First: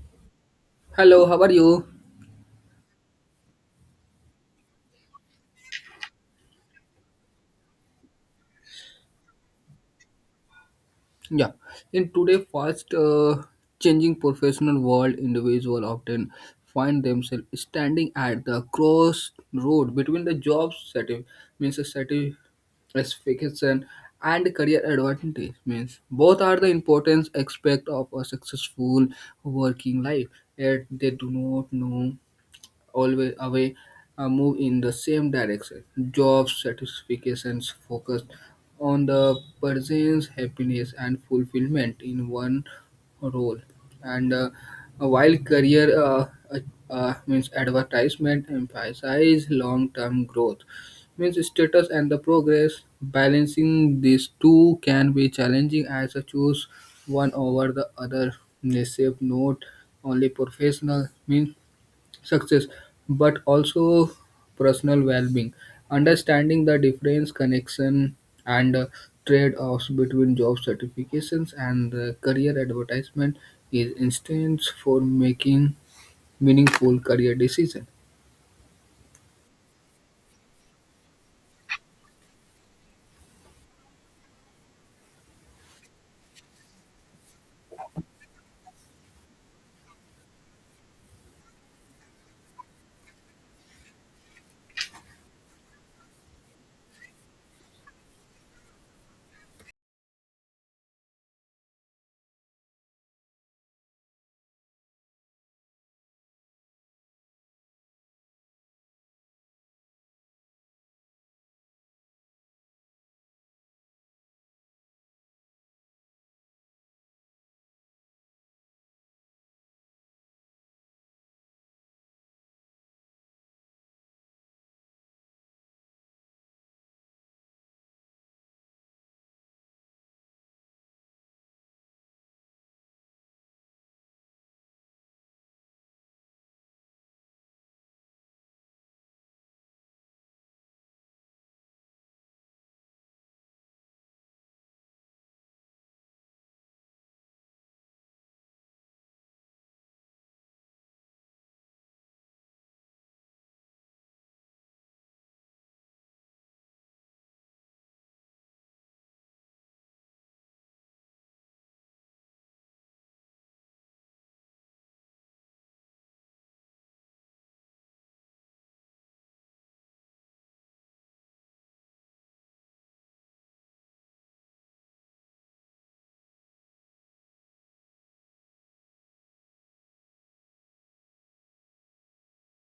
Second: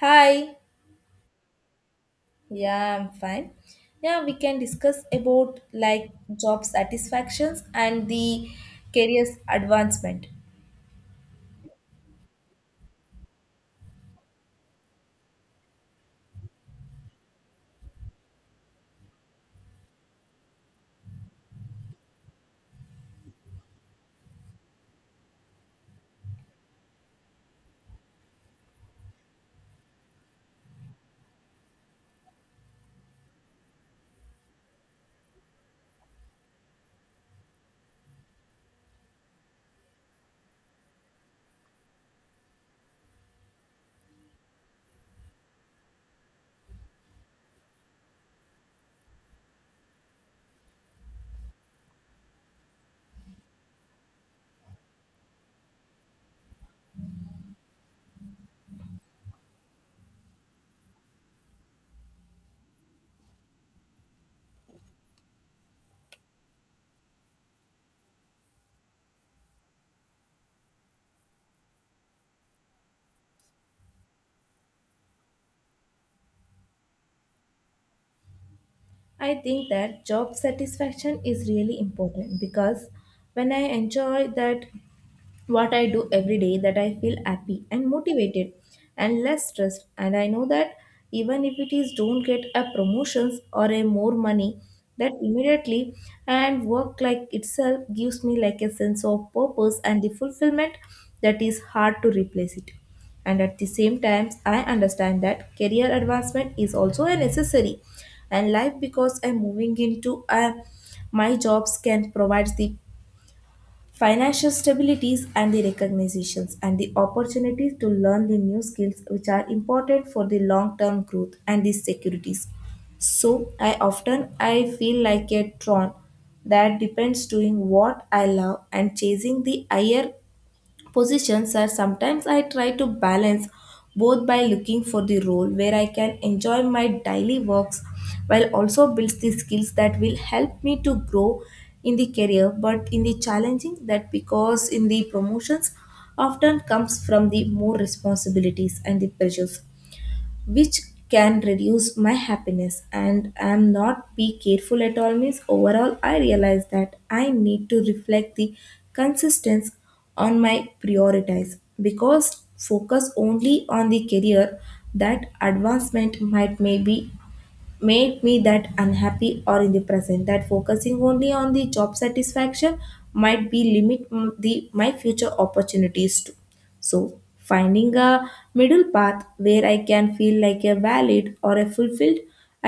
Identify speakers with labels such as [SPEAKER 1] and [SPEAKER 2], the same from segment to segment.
[SPEAKER 1] Hi.
[SPEAKER 2] Hello, how are you?
[SPEAKER 1] Yeah, I'm fine. Yeah, we can discuss about like job satisfactions and the career's advancement.
[SPEAKER 2] Yeah, in today's fast changing professional world, individuals often find themselves standing at the crossroad between the job satisfaction means satisfaction and career advantage means both are the important aspect of a successful working life yet they do not know always away move in the same direction. Job satisfactions focus on the person's happiness and fulfillment in one role, and while career uh, means advertisement emphasize long-term growth means status and the progress balancing these two can be challenging as a choose one over the other they shape not only professional means success but also personal well-being understanding the difference connection and trade-offs between job certifications and career advertisement is instance for making meaningful career decision.
[SPEAKER 1] I think that job satisfaction is really important because when I enjoy that what I do every day that I feel happy and motivated and less stressed. And I know that even if it is don't get a promotions or a more money, that immediately and work like itself gives me like a sense of purpose and the fulfillment that is hard to replace it. And at the same time, I understand that career advancement is also a necessary and life because I'm moving into a my jobs can provide the financial stabilities and the recognitions and the opportunities to learn the new skills which are important for the long term growth and the securities, so I often I feel like a tron that depends doing what I love and chasing the higher positions are sometimes I try to balance both by looking for the role where I can enjoy my daily works while also builds the skills that will help me to grow in the career but in the challenging that because in the promotions often comes from the more responsibilities and the pressures which can reduce my happiness and I'm not be careful at all means overall I realize that I need to reflect the consistency on my priorities because focus only on the career that advancement might maybe made me that unhappy or in the present that focusing only on the job satisfaction might be limit the my future opportunities too, so finding a middle path where I can feel like a valid or a fulfilled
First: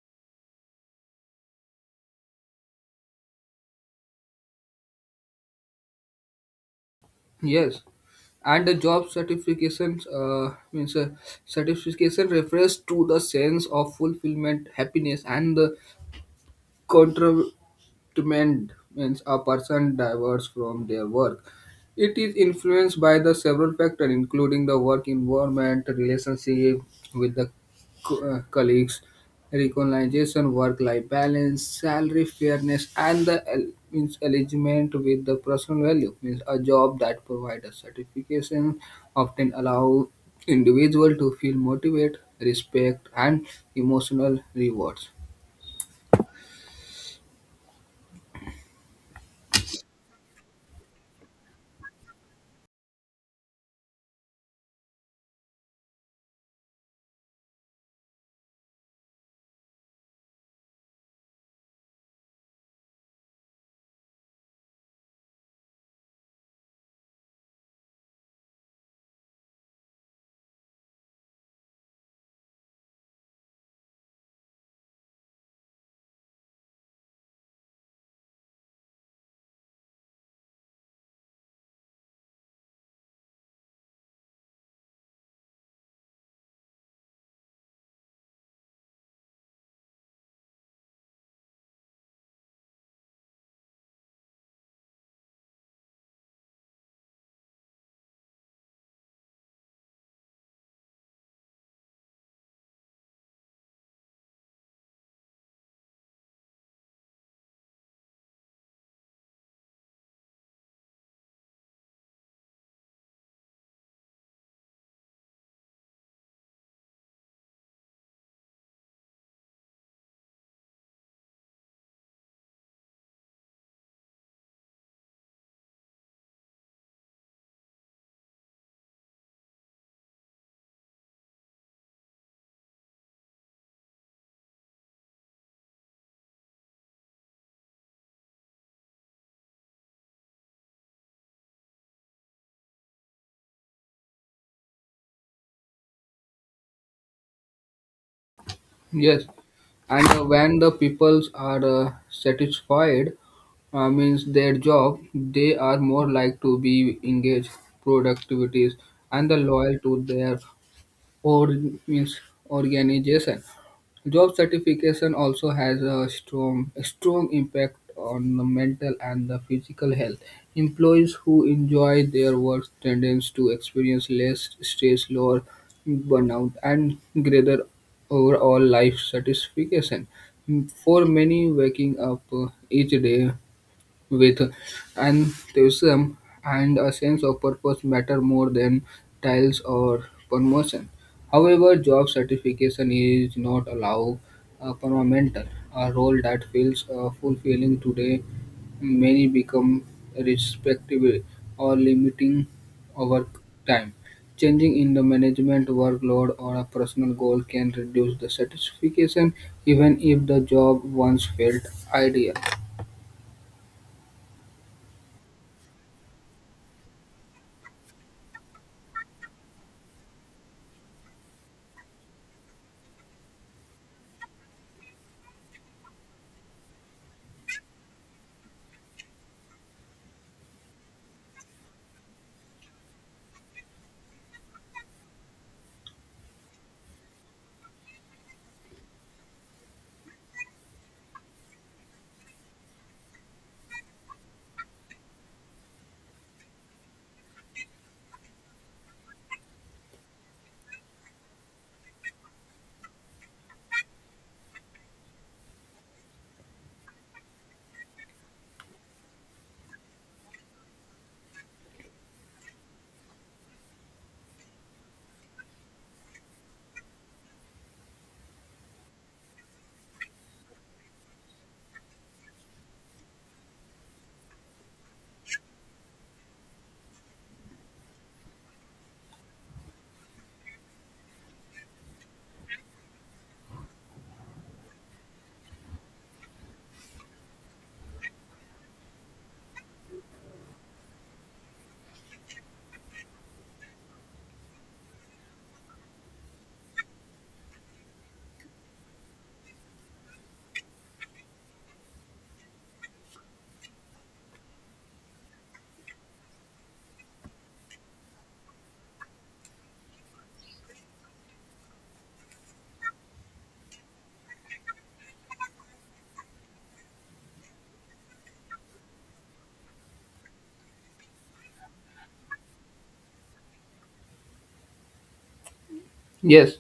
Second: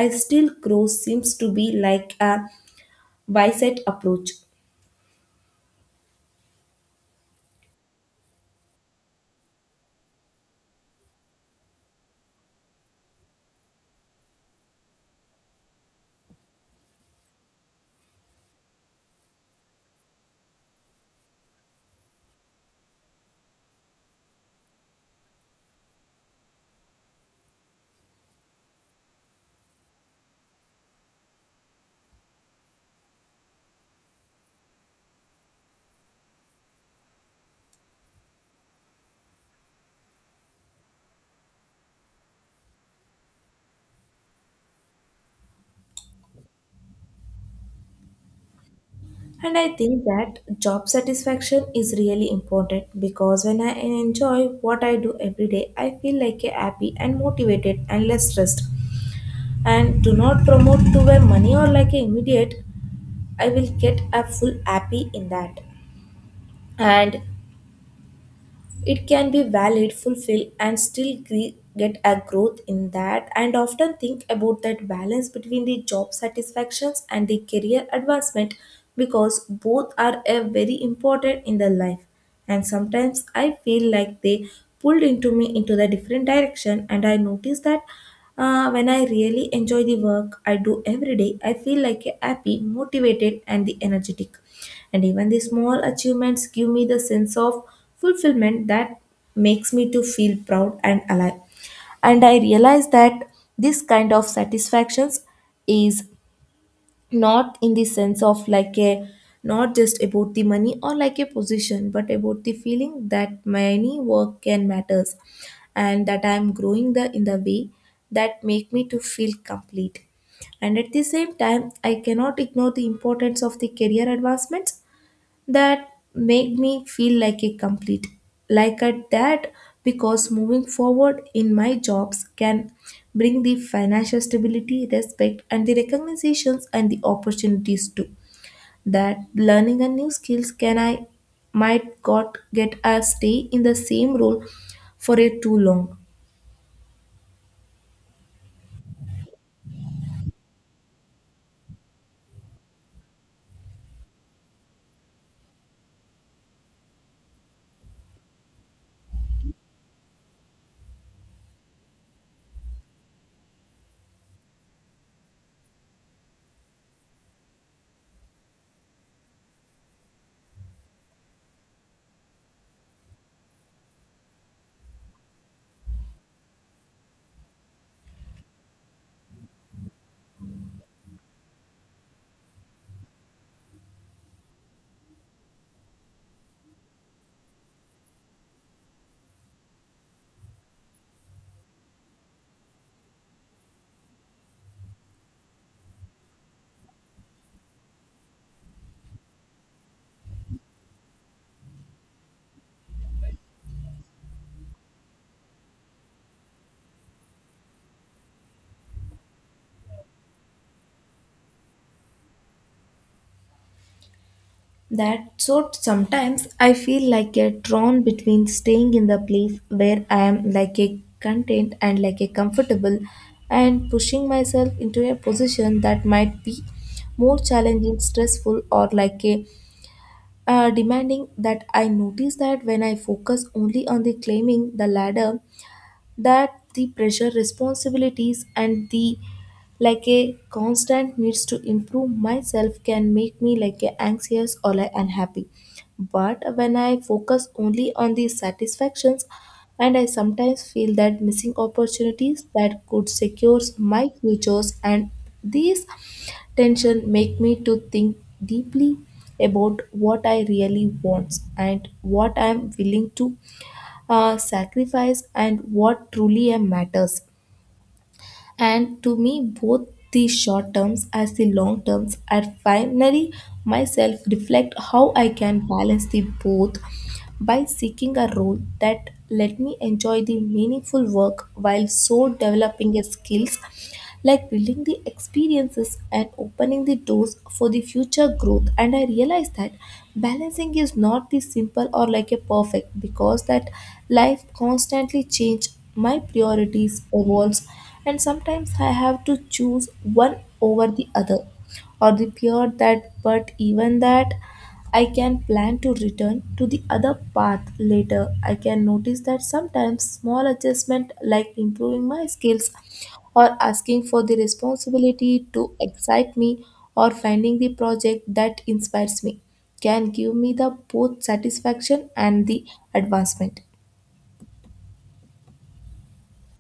[SPEAKER 1] I still grow seems to be like a wise approach.
[SPEAKER 2] Yes, and the job certifications means certification refers to the sense of fulfillment happiness and the contra- treatment means a person diverges from their work. It is influenced by the several factors, including the work environment, relationship with the colleagues, recognition, work-life balance, salary fairness, and the means alignment with the personal value. Means a job that provides a certification often allow individual to feel motivated, respect, and emotional rewards.
[SPEAKER 1] And I think that job satisfaction is really important because when I enjoy what I do every day I feel like a happy and motivated and less stressed and do not promote to where money or like a immediate I will get a full happy in that. And it can be valid fulfill and still get a growth in that and often think about that balance between the job satisfactions and the career advancement because both are a very important in the life and sometimes I feel like they pulled into me into the different direction and I notice that when I really enjoy the work I do every day, I feel like a happy, motivated, and the energetic. And even the small achievements give me the sense of fulfillment that makes me to feel proud and alive. And I realize that this kind of satisfactions is not in the sense of like a not just about the money or like a position but about the feeling that many work can matters and that I am growing the in the way that make me to feel complete. And at the same time I cannot ignore the importance of the career advancements that make me feel like a complete like at that, because moving forward in my jobs can bring the financial stability respect and the recognitions and the opportunities too that learning a new skills can I might got get a stay in the same role for a too long.
[SPEAKER 2] Yes, and when the peoples are satisfied, means their job, they are more like to be engaged, productivities, and the loyal to their or means organization. Job certification also has a strong impact on the mental and the physical health. Employees who enjoy their work tend to experience less stress, lower burnout, and greater overall life satisfaction. For many, waking up each day with enthusiasm and a sense of purpose matter more than titles or promotion. However, job certification is not allowed a permanent a role that feels fulfilling today. Many become respectable or limiting over time. Changing in the management workload or a personal goal can reduce the satisfaction even if the job once felt ideal.
[SPEAKER 1] That so sometimes I feel like a drawn between staying in the place where I am like a content and like a comfortable and pushing myself into a position that might be more challenging, stressful or like a demanding, that I notice that when I focus only on the climbing the ladder that the pressure responsibilities and the like a constant needs to improve myself can make me like a anxious or like unhappy, but when I focus only on the satisfactions and I sometimes feel that missing opportunities that could secure my futures, and these tension make me to think deeply about what I really want and what I am willing to sacrifice and what truly matters. And to me, both the short terms as the long terms, I finally myself reflect how I can balance the both by seeking a role that let me enjoy the meaningful work while so developing a skills like building the experiences and opening the doors for the future growth. And I realized that balancing is not the simple or like a perfect because that life constantly change, my priorities evolves, and sometimes I have to choose one over the other or the pure that, but even that I can plan to return to the other path later. I can notice that sometimes small adjustment like improving my skills or asking for the responsibility to excite me or finding the project that inspires me can give me the both satisfaction and the advancement.
[SPEAKER 2] Yes,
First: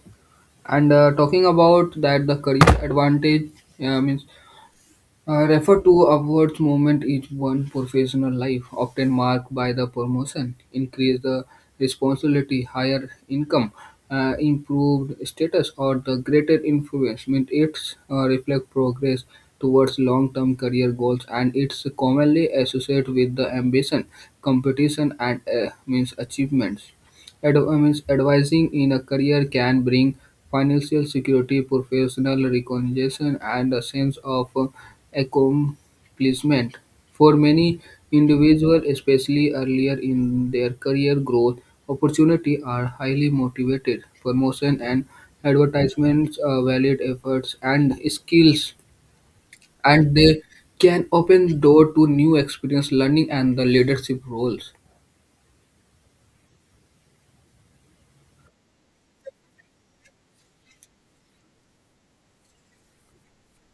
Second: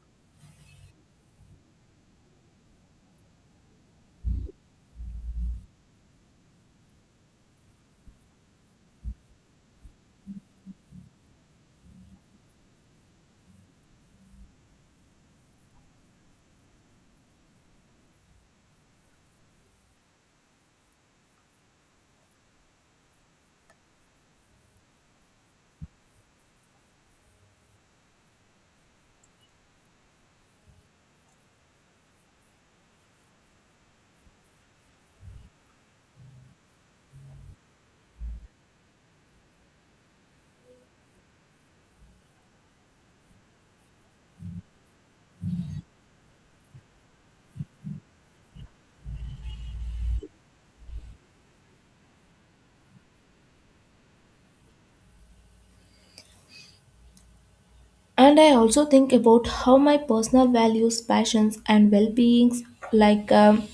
[SPEAKER 2] and talking about that, the career advantage means refer to upwards movement each one professional life, often marked by the promotion, increase the responsibility, higher income, improved status, or the greater influence. Means it's reflect progress towards long-term career goals, and it's commonly associated with the ambition, competition, and means achievements. Ad- I means advising in a career can bring financial security, professional recognition, and a sense of accomplishment. For many individuals, especially earlier in their career growth, opportunity are highly motivated. Promotion and advertisements are valid efforts and skills, and they can open door to new experience, learning, and the leadership roles.
[SPEAKER 1] And I also think about how my personal values, passions, and well beings like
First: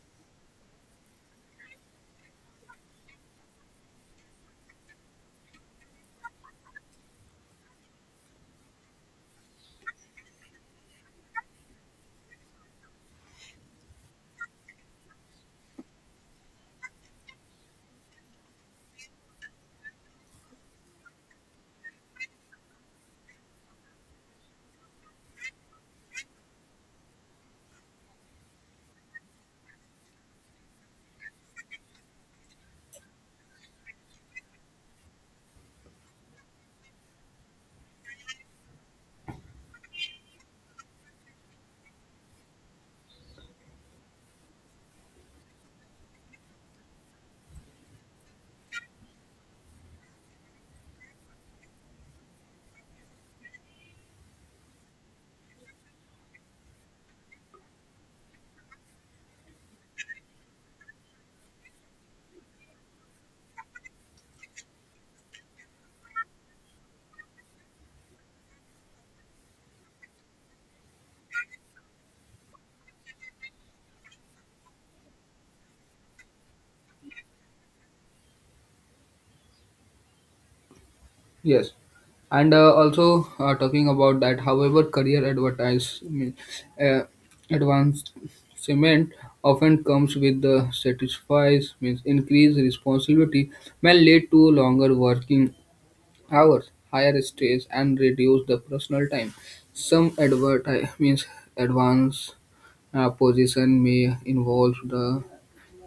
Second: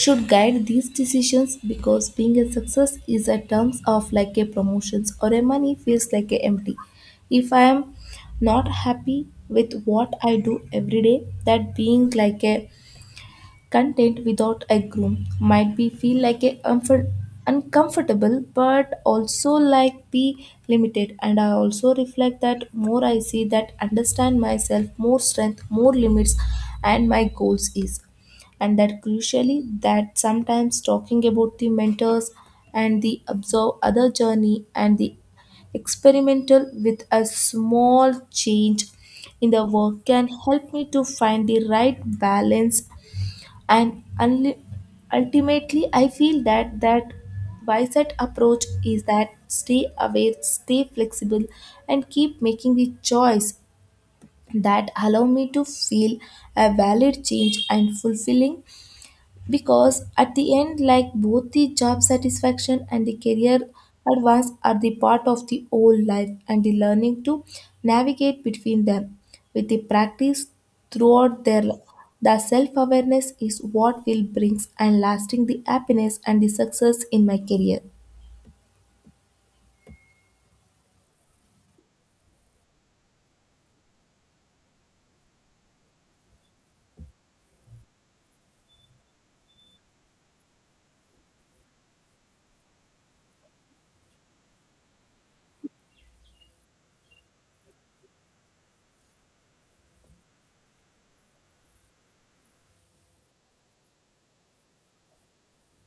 [SPEAKER 1] should guide these decisions because being a success is a terms of like a promotions or a money feels like a empty. If I am not happy with what I do every day, that being like a content without a groom might be feel like a uncomfortable but also like be limited, and I also reflect that more I see that understand myself more strength more limits and my goals is, and that crucially that sometimes talking about the mentors and the observe other journey and the experimental with a small change in the work can help me to find the right balance. And unli ultimately I feel that that bicep approach is that stay aware, stay flexible, and keep making the choice that allow me to feel a valid change and fulfilling, because at the end like both the job satisfaction and the career advance are the part of the whole life and the learning to navigate between them with the practice throughout their life the self-awareness is what will brings and lasting the happiness and the success in my career.
[SPEAKER 2] Yes, and also talking about that. However, career advertisement uh, advancement often comes with the satisfies means increased responsibility may lead to longer working hours, higher stress, and reduce the personal time. Some adverti- means advanced position may involve the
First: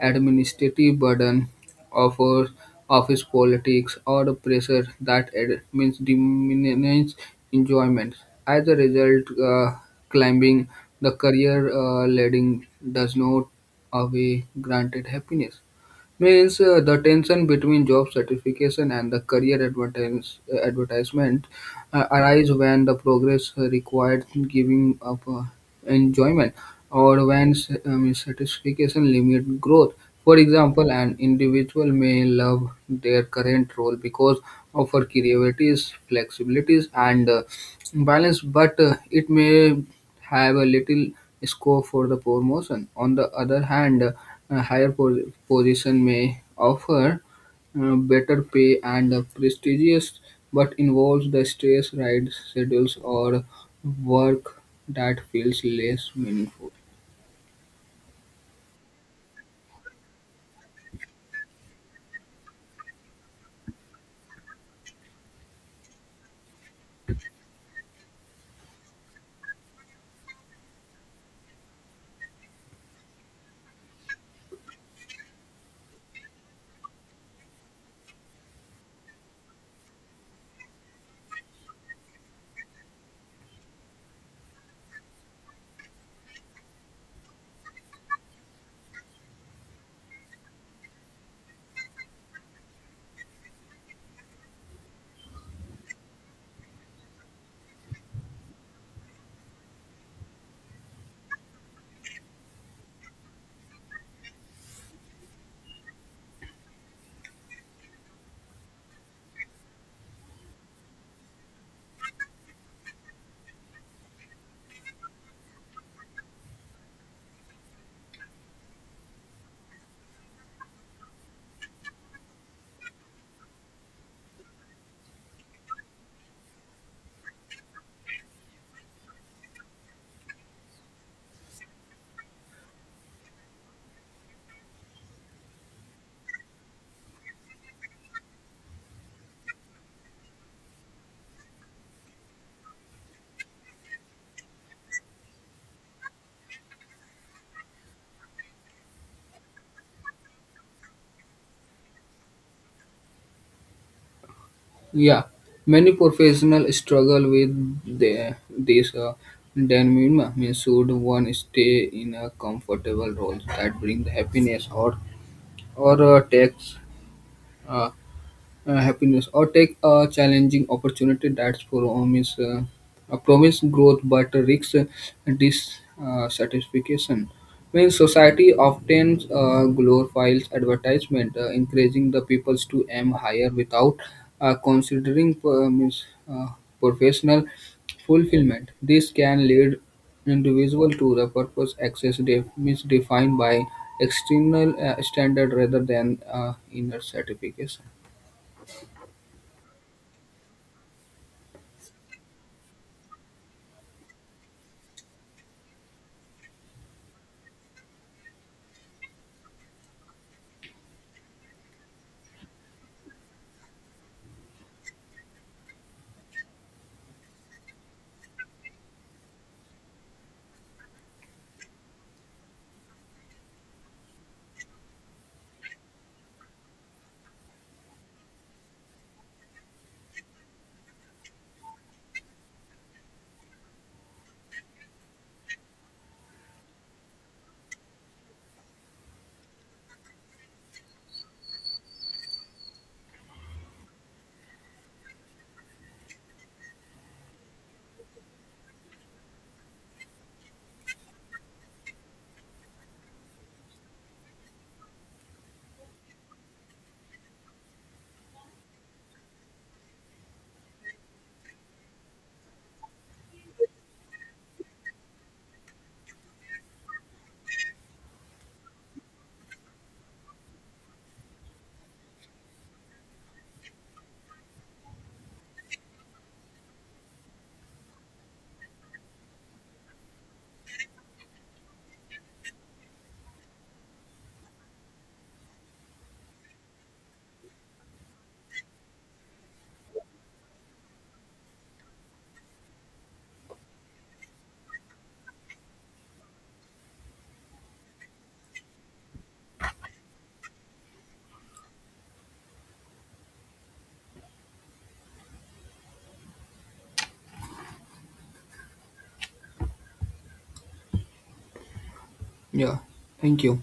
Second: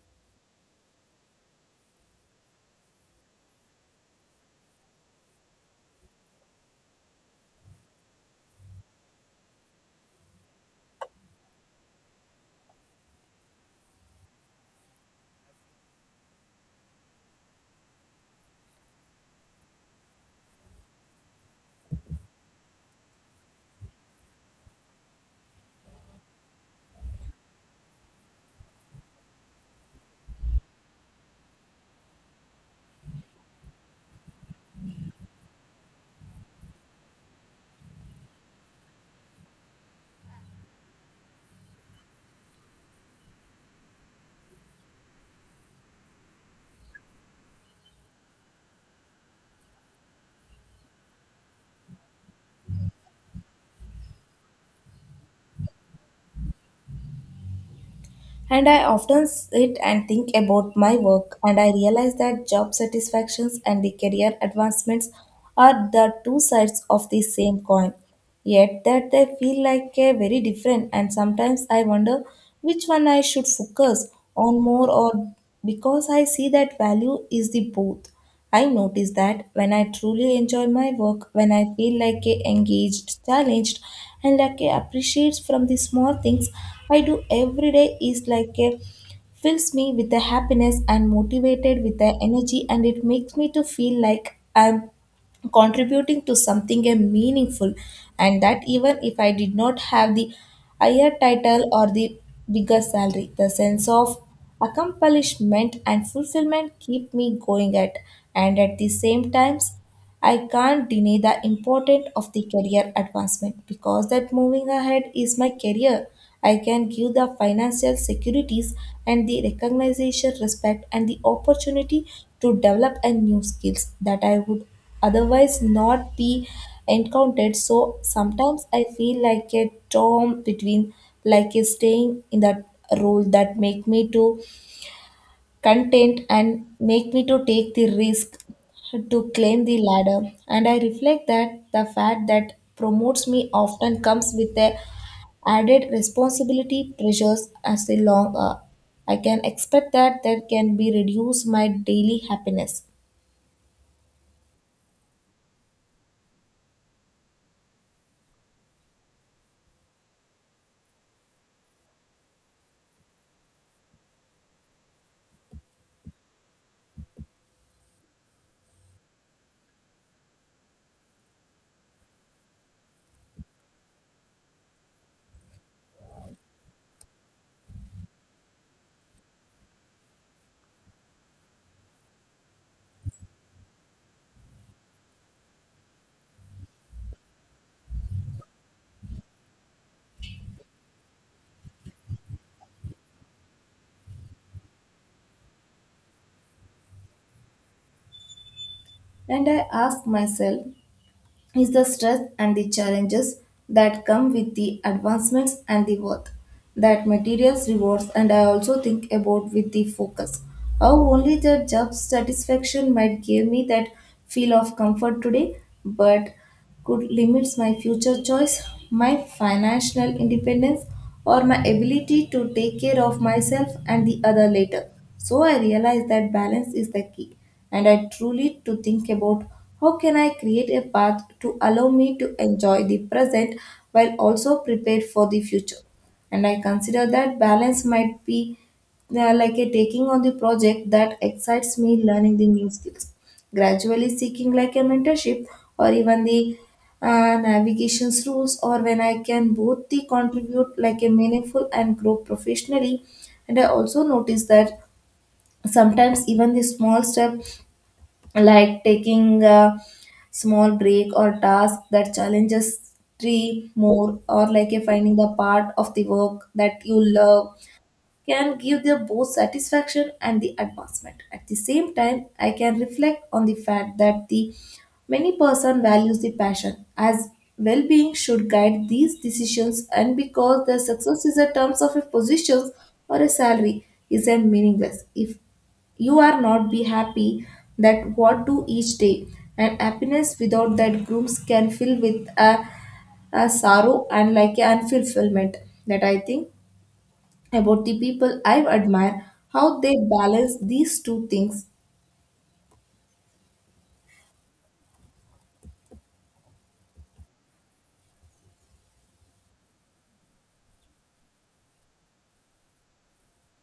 [SPEAKER 2] administrative burden of our office politics or the pressure that means diminishes enjoyment. As a result, climbing the career ladder does not away granted happiness. Means the tension between job certification and the career advertisement arise when the progress required giving up enjoyment or when means satisfaction limit growth. For example, an individual may love their current role because of her creativities, flexibilities, and balance, but it may have a little scope for the promotion. On the other hand, a position may offer better pay and prestigious, but involves the stress, ride schedules, or work that feels less meaningful.
[SPEAKER 1] And I often sit and think about my work, and I realize that job satisfactions and the career advancements are the two sides of the same coin. Yet that they feel like a very different, and sometimes I wonder which one I should focus on more, or because I see that value is the both. I notice that when I truly enjoy my work, when I feel like a engaged, challenged, and like I appreciates from the small things I do every day is like a fills me with the happiness and motivated with the energy and it makes me to feel like I'm contributing to something meaningful, and that even if I did not have the higher title or the bigger salary the sense of accomplishment and fulfillment keep me going at. And at the same times I can't deny the importance of the career advancement because that moving ahead is my career. I can give the financial securities and the recognition, respect, and the opportunity to develop a new skills that I would otherwise not be encountered. So sometimes I feel like a storm between like a staying in that role that make me to content and make me to take the risk to claim the ladder, and I reflect that the fact that promotes me often comes with the added responsibility pressures as a long, I can expect that that can be reduce my daily happiness.
[SPEAKER 2] Yeah, many professionals struggle with this dilemma. Means should one stay in a comfortable role that brings happiness, or takes uh, happiness or take a challenging opportunity that's promise growth but risks dissatisfaction when society often glorifies advertisement encouraging the people to aim higher without considering uh, professional fulfillment this can lead individual to the purpose access misdefined by external standard rather than inner certification.
[SPEAKER 1] And I ask myself is the stress and the challenges that come with the advancements and the worth that materials rewards, and I also think about with the focus how only the job satisfaction might give me that feel of comfort today but could limit my future choice, my financial independence, or my ability to take care of myself and the other later. So I realized that balance is the key, and I truly to think about how can I create a path to allow me to enjoy the present while also prepared for the future. And I consider that balance might be like a taking on the project that excites me learning the new skills gradually seeking like a mentorship or even the navigations rules or when I can both the contribute like a meaningful and grow professionally. And I also notice that sometimes even the small step like taking a small break or task that challenges three more or like a finding the part of the work that you love can give them both satisfaction and the advancement. At the same time, I can reflect on the fact that the many person values the passion as well-being should guide these decisions and because the success is a terms of a position or a salary is a meaningless if you are not be happy that what do each day and happiness without that grooms can fill with a sorrow and like an fulfillment that I think about the people I admire how they balance these two things.
[SPEAKER 2] Yeah, thank you.